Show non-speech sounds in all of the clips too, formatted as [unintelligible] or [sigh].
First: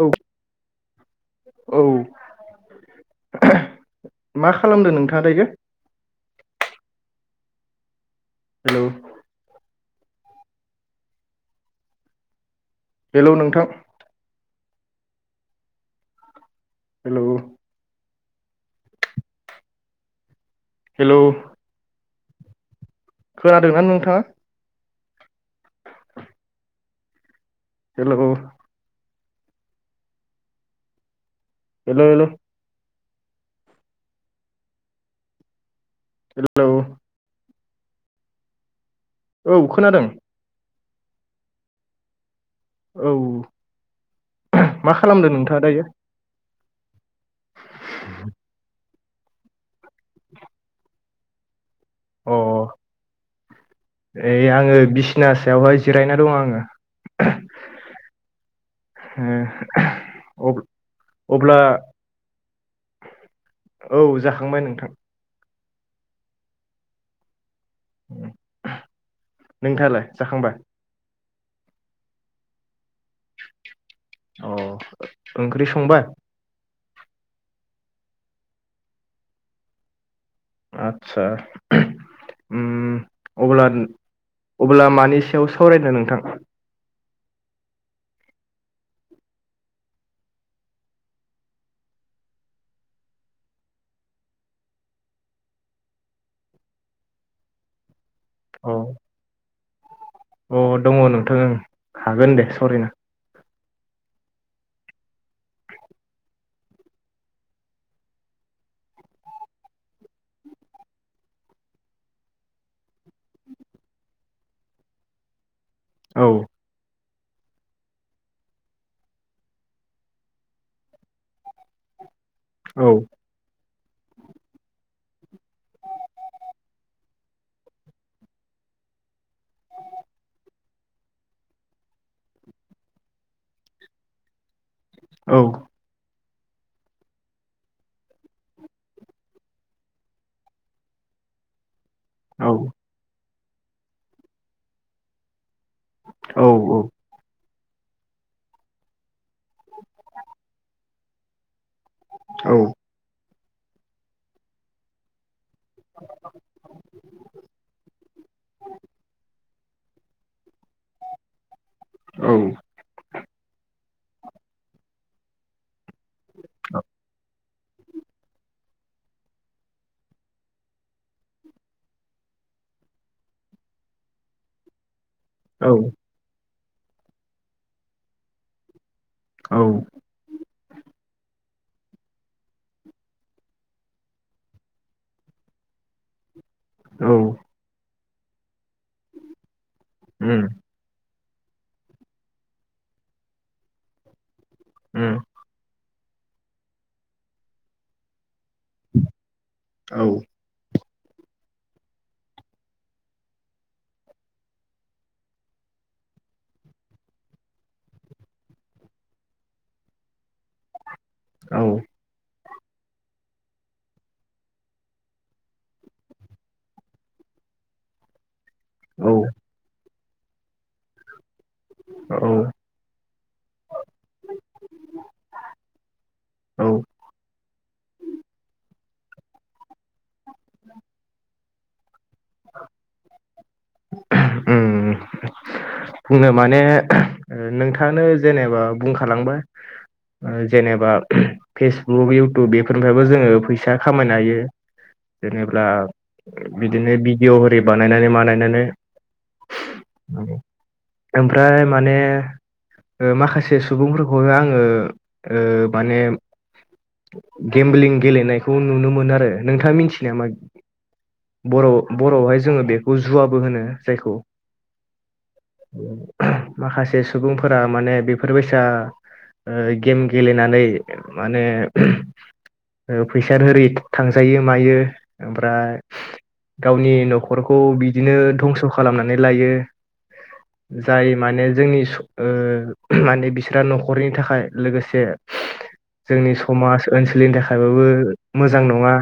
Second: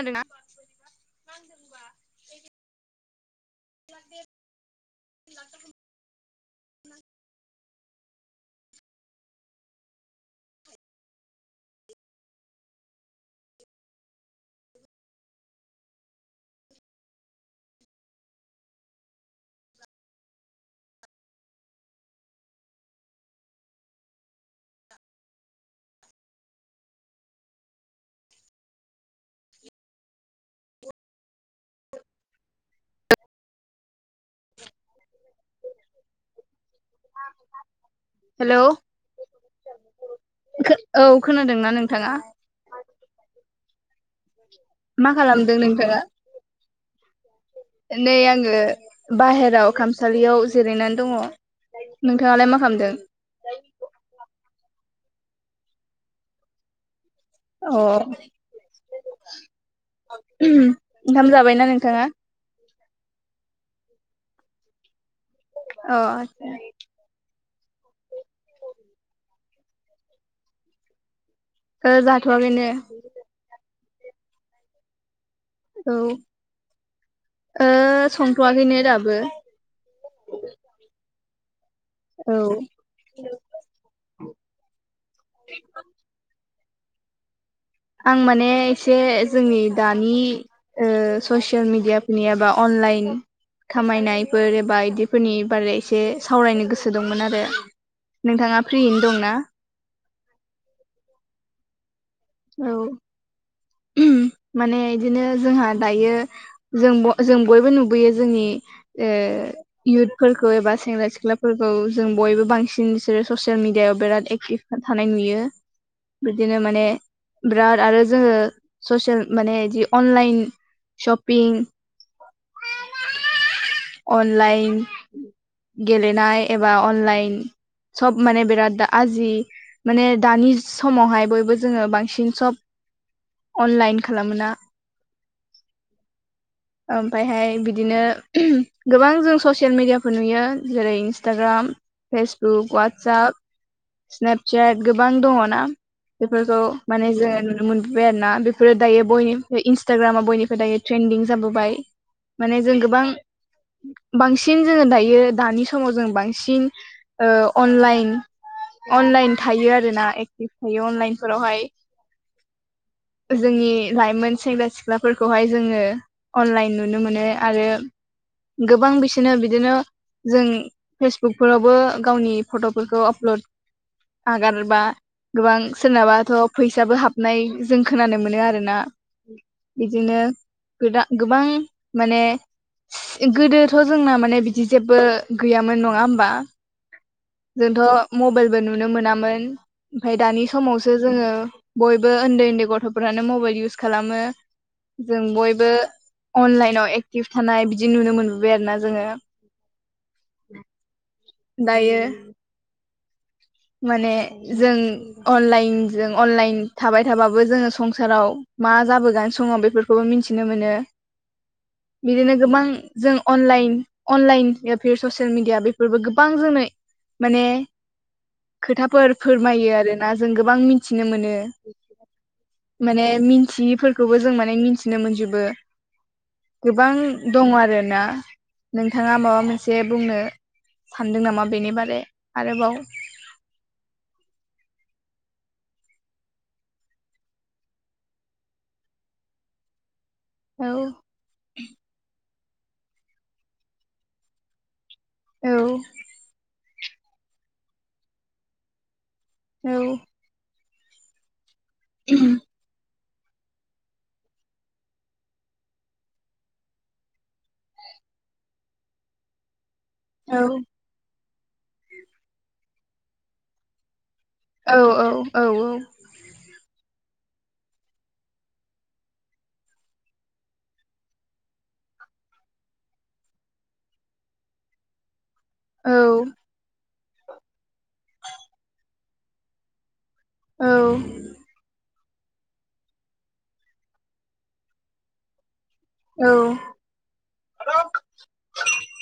औ ना? औ मा खालामदों नोंथाङा दायो? हेलौ। हेल' नोंथां? हेलौ। हेल'। खोनादों आ नोंथाङा? हेल'। हेल' हेल'। [inaudible] हेल' हेल'। हेल'। औ खोनादों? खो औ खोनादोंना नोंथाङा? औ मा खालामदों नोंथाङा दायो? नै आंङो बाहेरायाव खामसालियाव जिरायनानै दङ। अ नोंथाङालाय मा खालामदों? ओइ आङो बिसना सायावहाय जिरायना दं आङो। अ ओ ओंखाम अ-अब्ला जाबायना नोंथाङा औ जाखांबाय नोंथां। अ [unintelligible] नोंथाङालाय जाखांबाय? ओ जाथ'वाखैनो। अ ओ औ ओ संथ'वाखैनो दाबो। आतसा। औ। अब्लान अब्ला मानि सायाव सावरायनो नोंथां? आं माने एसे जोंनि दानि ओ ससियेल मिडियाफोरनि एबा अनलाइन खामायनायफोर एबा इदिफोरनि बारै एसे सावरायनो गोसो दंमोन आरो नोंथाङा औ फ्रियैनो दं ना? अ दङ' नोंथां ओं हागोन दे औ सावरायना। [unintelligible] माने इदिनो जोंहा दायो जों ब जों बयबो नुबोयो जोंनि ओ इउथफोरखौ एबा सेंग्रा सिख्लाफोरखौ जों बयबो बांसिन जेरै ससियेल मिडियायाव बिराद एकटिभ था-थानाय नुयो। औ बिदिनो माने बिराद आरो जोङो ससेल माने इदि अनलाइन सपिं औ। अनलाइन गेलेनाय एबा अनलाइन सब माने बिराद दा आजि माने दानि समावहाय बयबो जोङो बांसिन सब अनलाइन खालामो ना औ। [inaudible] ओमफायहाय बिदिनो गोबां जों ससियेल मेडियाफोर नुयो। जेरै इन्सटाग्राम, औ फेसबुक, वाटसाप, स्नेपचेट गोबां दङ' ना। औ बेफोरखौ माने जोङो नुनो मोन बाय आरो ना। बेफोरो दायो बयनिफ्राय इन्स्टाग्रामा बयनिफ्राय दायो ट्रेन्दिं जाबोबाय। औ माने जों गोबां बांसिन जोङो दायो दानि समाव जों बांसिन ओ अनलाइन अनलाइन थायो आरो ना एक्टिभ थायो अनलाइनफोरावहाय। औ। जोंनि लाइमोन सेंग्रा सिख्लाफोरखौहाय जोङो अनलाइन नुनो मोनो। आरो गोबां बिसोनो बिदिनो जों फेसबुकफोरावबो गावनि फट'फोरखौ आपल'ड आगारबा गोबां औ सोरनाबाथ' फैसाबो हाबनाय जों खोनानो मोनो आरो ना। औ बिदिनो गोदा गोबां माने गोदोथ' जोंना माने बिदि जेबो गैयामोन नङा होमबा। औ। जोंथ' मबेलबो नुनो मोनामोन। ओमफाय दानि उम समावसो जोङो बयबो उन्दै उन्दै गथ'फ्रानो मबेल इउस खालामो। उम जों बयबो अनलाइनाव एक्टिभ थानाय बिदि नुनो मोनबोबाय आरो ना जोङो। औ। दायो माने जों अनलाइनजों अनलाइन थाबाय थाबाबो जोङो संसाराव मा जाबोगोन समाव बेफोरखौबो मिथिनो मोनो। औ बिदिनो गोबां जों अनलाइन अनलाइन ससियेल मिडिया बेफोरबो गोबां जोंनो माने खोथाफोर औ फोरमायो आरोना जों गोबां मिथिनो मोनो। औ माने मिन्थियिफोरखौबो जों माने मिन्थिनो मोनजोबो औ गोबां दङ आरोना नोंथाङा माबा मोनसे बुंनो सानदों नामा बेनि बारै आरोबाव उम बुंनो माने नोंथाङानो जेनेबा बुंखालांबाय औ जेनेबा फेसबुक इउटुब बेफोरनिफ्रायबो जोङो फैसा खामायनो हायो। जेनेबा बिदिनो भिडिअ' होरि बानायनानै मानायनानै औ ओमफ्राय माने ओ माखासे सुबुंफोरखौहाय आङो ओ माने गेमबलिं गेलेनायखौ नुनो मोनो आरो नोंथाङा मिथि यो नामा औ बर' बर'आवहाय जोङो बेखौ जुवाबो होनो जायखौ औ औ माखासे सुबुंफोरा माने बेफोरबायसा ओ गेम गेलेनानै माने फैसाद होरि थांजायो मायो ओमफ्राय औ गावनि नखरखौ बिदिनो धंस' खालामनानै लायो। औ जाय माने जोंनि सु ओ माने बिसोरहा नखरनि थाखाय लोगोसे जोंनि औ समाज ओनसोलनि थाखायबाबो मोजां नङा।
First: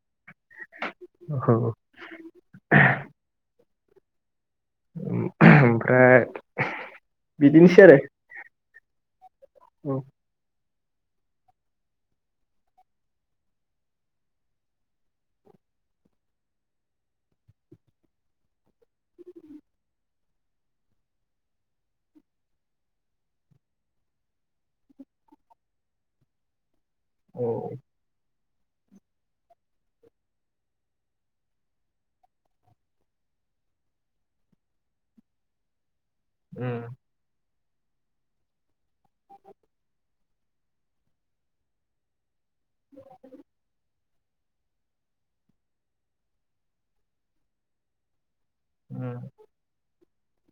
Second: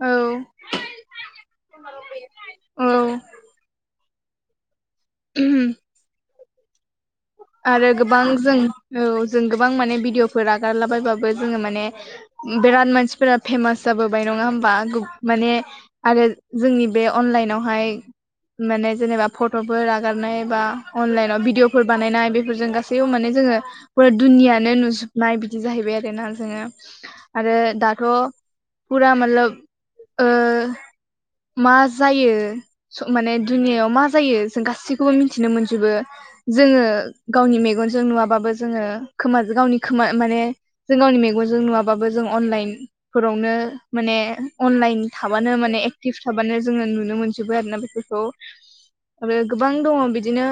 औ औ औ उम ओमफ्राय आरो गोबां जों औ जों गोबां माने औ भिडिअफोर आगारलाबायबाबो जोङो माने बेराद मानसिफोरा फेमास जाबोबाय नङा ओमबा माने आरो जोंनि बे अनलाइनावहाय माने जेनेबा फट'फोर आगारनाय बा अनलाइनाव भिदिअ फोर बानायनाय बेफोरजों गासैयाव माने जोङो फुरा दुनियानो नुजोबनाय बिदि जाहैबाय आरोना जोङो। आरो औ दाथ' फुरा मलब ओ मा जायो माने दुनियाआव मा जायो जों गासैखौबो मिथिनो मोनजोबो जोङो उम गावनि मेगनजों नुवाबाबो जोङो खोमाजो गावनि खोमा माने जों गावनि मेगनजों नुवा बाबो जों अनलाइन फोरावनो माने अनलाइन थाबानो माने एक्टिभ थाबानो जोङो नुनो मोनजोबो आरोना बेफोरखौ। उम आरो गोबां दङ बिदिनो।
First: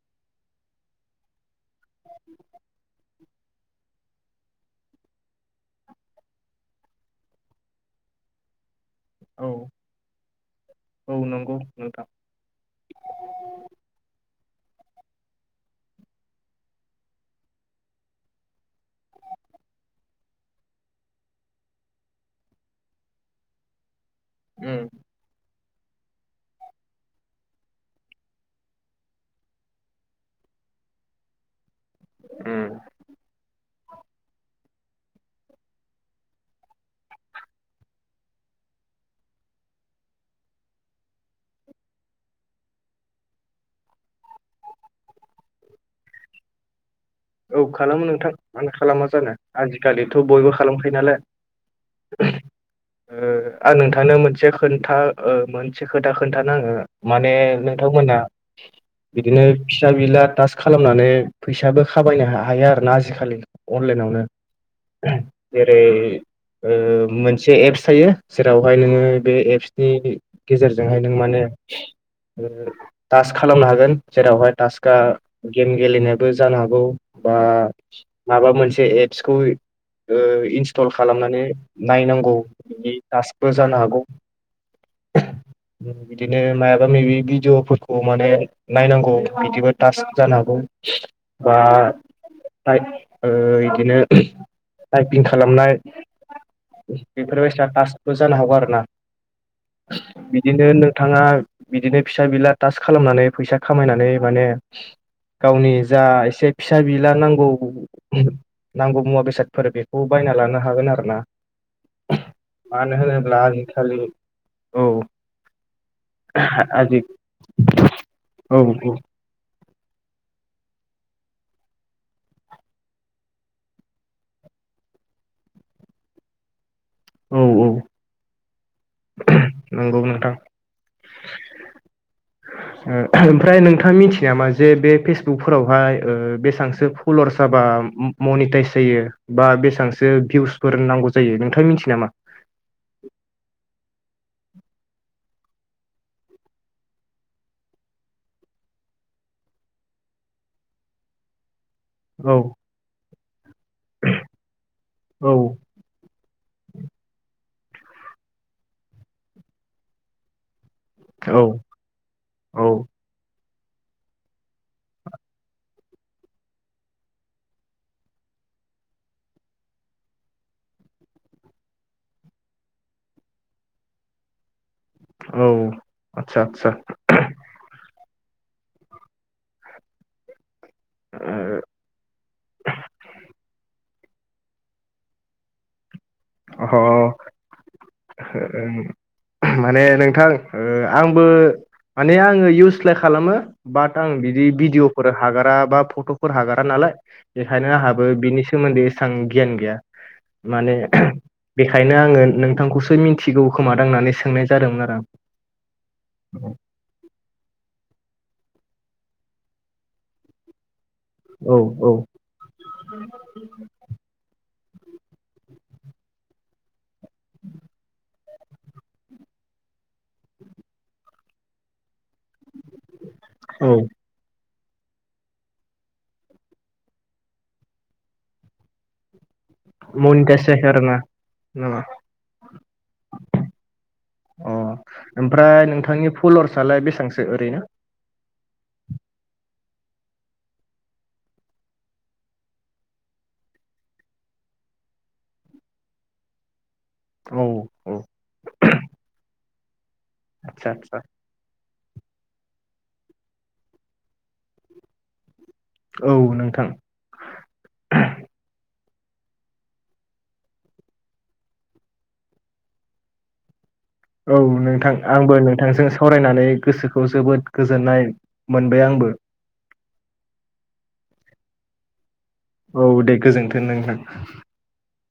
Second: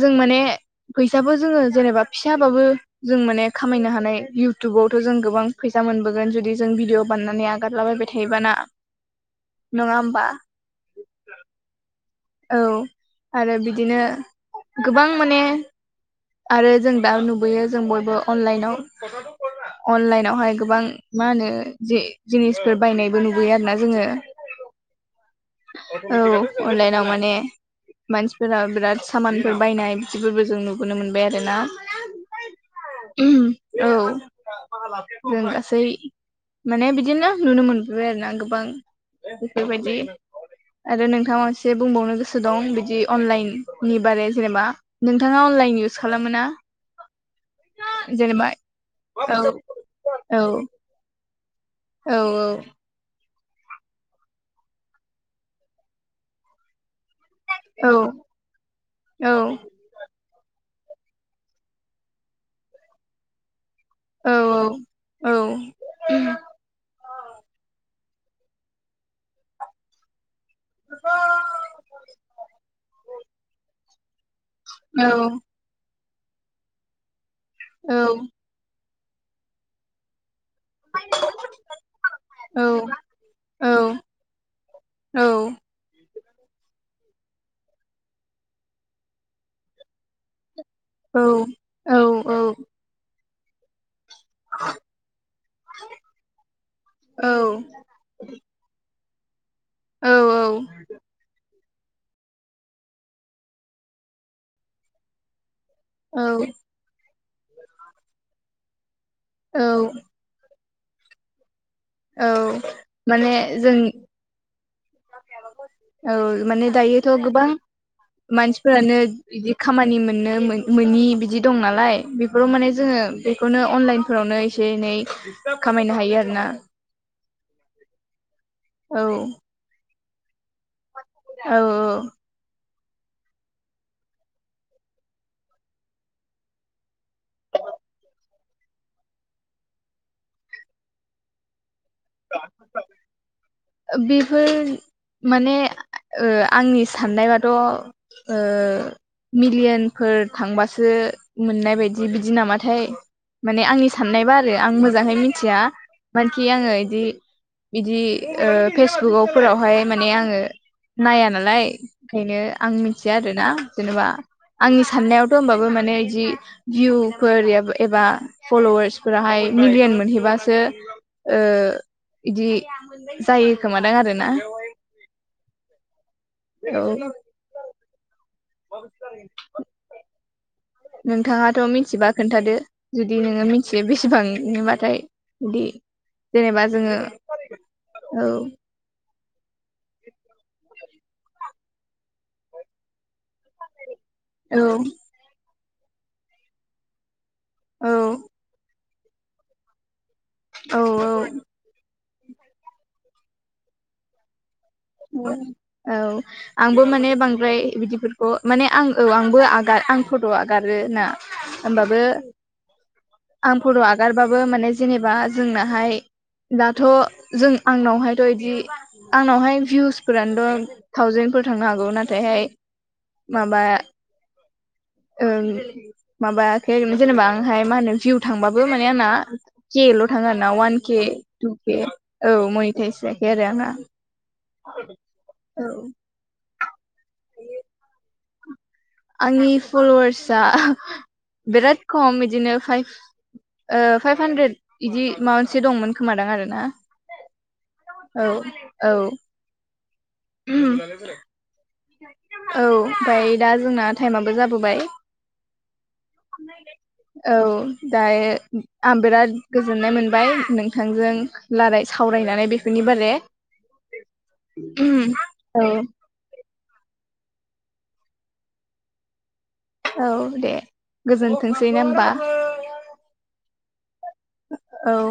जों माने फैसाबो जोङो जेनेबा फिसाबाबो जों माने खामायनो हानाय इउटुबावथ' जों गोबां फैसा मोनबोगोन जुदि जों भिडिअ बाननानै आगारलाबायबाय थायोबाना? औ नङा होमबा औ नंगौ नोंथां। औ आरो बिदिनो गोबां माने आरो जों दा नुबोयो जों बयबो अनलाइनाव अनलाइनावहाय गोबां मा होनो जे जिनिसफोर बायनायबो नुबोयो आरोना जोङो। उम औ अनलाइनाव माने मानसिफोरा बिराद सामानफोर बायनाय बिदिफोरबो जों नुबोनो मोनबाय आरोना। उम औ जों गासै माने बिदिनो नुनो मोनबोबाय आरो ना गोबां बेफोरबायदि आरो नोंथाङा एसे बुंबावनो गोसो दं बिदि अनलाइन नि बारै जेनेबा नोंथाङा अनलाइन इउस खालामो ना? औ खालामो नोंथां जेनेबा मानो खालामा जानो औ आजिखालिथ' बयबो माने खालामखायो नालाय [inaudible] ओ आं नोंथांनो मोनसे खोनथा ओ मोनसे खोथा खोन्थानाङो माने नोंथांमोना बिदिनो फिसा बिला थास खालामनानै फैसाबो खाबायनो हायो आरो ना आजिखालि अनलाइनावनो जेरै मोनसे ओ एप्स थायो। जेरावहाय नोङो बे एप्सनि गेजेरजोंहाय नों माने ओ थास खालामनो हागोन जेरावहाय तासक आं गेम गेलेनायाबो जानो हागौ बा माबा मोनसे एप्सखौ ओ इनस्टल खालामनानै नायनांगौ बिनि टास्कबो जानो हागौ। औ बिदिनो मायाबा मायबि भिडिअफोरखौ माने नायनांगौ बिदिबो टासक जानो हागौ ओ थायब ओ बिदिनो टाइपिं खालामनाय बेफोरबायसा टास्ट बो जानो हागौ आरोना बिदिनो नोंथाङा बिदिनो फिसा बिला तास खालामनानै फैसा खामायनानै माने गावनि जा एसे फिसा बिला नांगौ नांगौ मुवा बेसादफोर बेखौ बायना लानो हागोन आरो ना। औ मानो माने होनोब्ला जों आजिखालि औ औ माने आजि दायोथ' गोबां औ मानसिफोरानो बिदि खामानि मोननो मोननि बिदि दं नालाय बेफोराव माने जोङो बे बेखौनो अनलाइनफोरावनो एसे एनै खामायनो हायो आर ना। औ औ औ नंगौ नोंथां औ औ ओ ओमफ्राय नोंथाङा मिथिनाय नामा जे बे फेसबुकफोरावहाय ओ बेसांसो फल'वार जाबा मनिटाइस जायो बा बेसेबांसो भिउसफोर नांगौ जायो नोंथाङा मिथियो नामा? [inaudible] बेफोर माने ओ आंनि साननायबाथ' ओ मिलियनफोर थांबासो मोननाय बायदि बि बिदि औ नामाथाय माने आंनि साननायबा आरो आं मोजाङै औ मिथिया मानखि आङो बिदि बिदि ओ फेसबुकाव फोरावहाय माने आङो नाया औ नालाय ओंखायनो औ आं मिथिया आरोना जेनेबा आंनि साननायावथ' होमबाबो माने बिदि भिउफोर एबा फल'वार्सफोराहाय मिलियन मोनहैबासो ओ बिदि जायो खोमादां आरोना औ आतसा आतसा औ [inaudible] नोंथाङाथ' मिथिबा खोन्थादो जुदि नोङो मिनथि यो बे बेसेबांबाथाय बिदि जेनेबा जोङो ओ औ अ माने नोंथां ओ आंबो माने आङो इउस्लाय खालामो बाट आं बि जि औ भिदिअफोर हागारा बा फट'फोर हागारा नालाय बेखायनो औ आंहाबो बिनि सोमोन्दै एसां गियान गैया औ माने बेखायनो आङो नोंथांखौसो मिथिगौ खोमा दांनानै सोंनाय जादोंमोन आरो आं। [unintelligible] औ आंबो माने बांद्राय बिदिफोरखौ माने आं औ आंबो आगा आं फट' आगारो ना औ औ होनोमबाबो आं फट' आगारबाबो माने जेनेबा जोंनाहाय दाथ' जों आंनावहायथ' बिदि आंनावहाय भिउसफोरानोथ' थावजेनफोर थांनो हागौ नाथायहाय माबा औ ओ माबायाखै जेनेबा आंहाय मा होनो भिउ थांबाबो माने आंना केल' थाङो आर मनिटाइस ना जायाखै अवान आरोना के टु नामा के औ मैथायाइसोायाखै आरो आंना। अ ओमफ्राय औ नोंथांनि फलरसलाय बेसेबांसो ओरैनो? आंनि फल'वार्सआ बिराद खम बिदिनो फाइभ ओ फाइभ हानद्रेद बिदि मा मोनसे दंमोन खोमादां आरोना। औ। औ औ। आतसा आतसा। औ ओमफाय दा जोंना टाइमाबो जाबोबाय औ नोंथां औ दा आं बिराद गोजोननाय मोनबाय नोंथांजों लाराय सावरायनानै बेफोरनि बारे औ नोंथां आंबो औ नोंथांजों [unintelligible] सावरायनानै गोसोखौ जोबोद गोजोननाय मोनबाय आंबो। औ दे गोजोनथोंसै ना ओमबा औ दे गोजोनथों नोंथां औ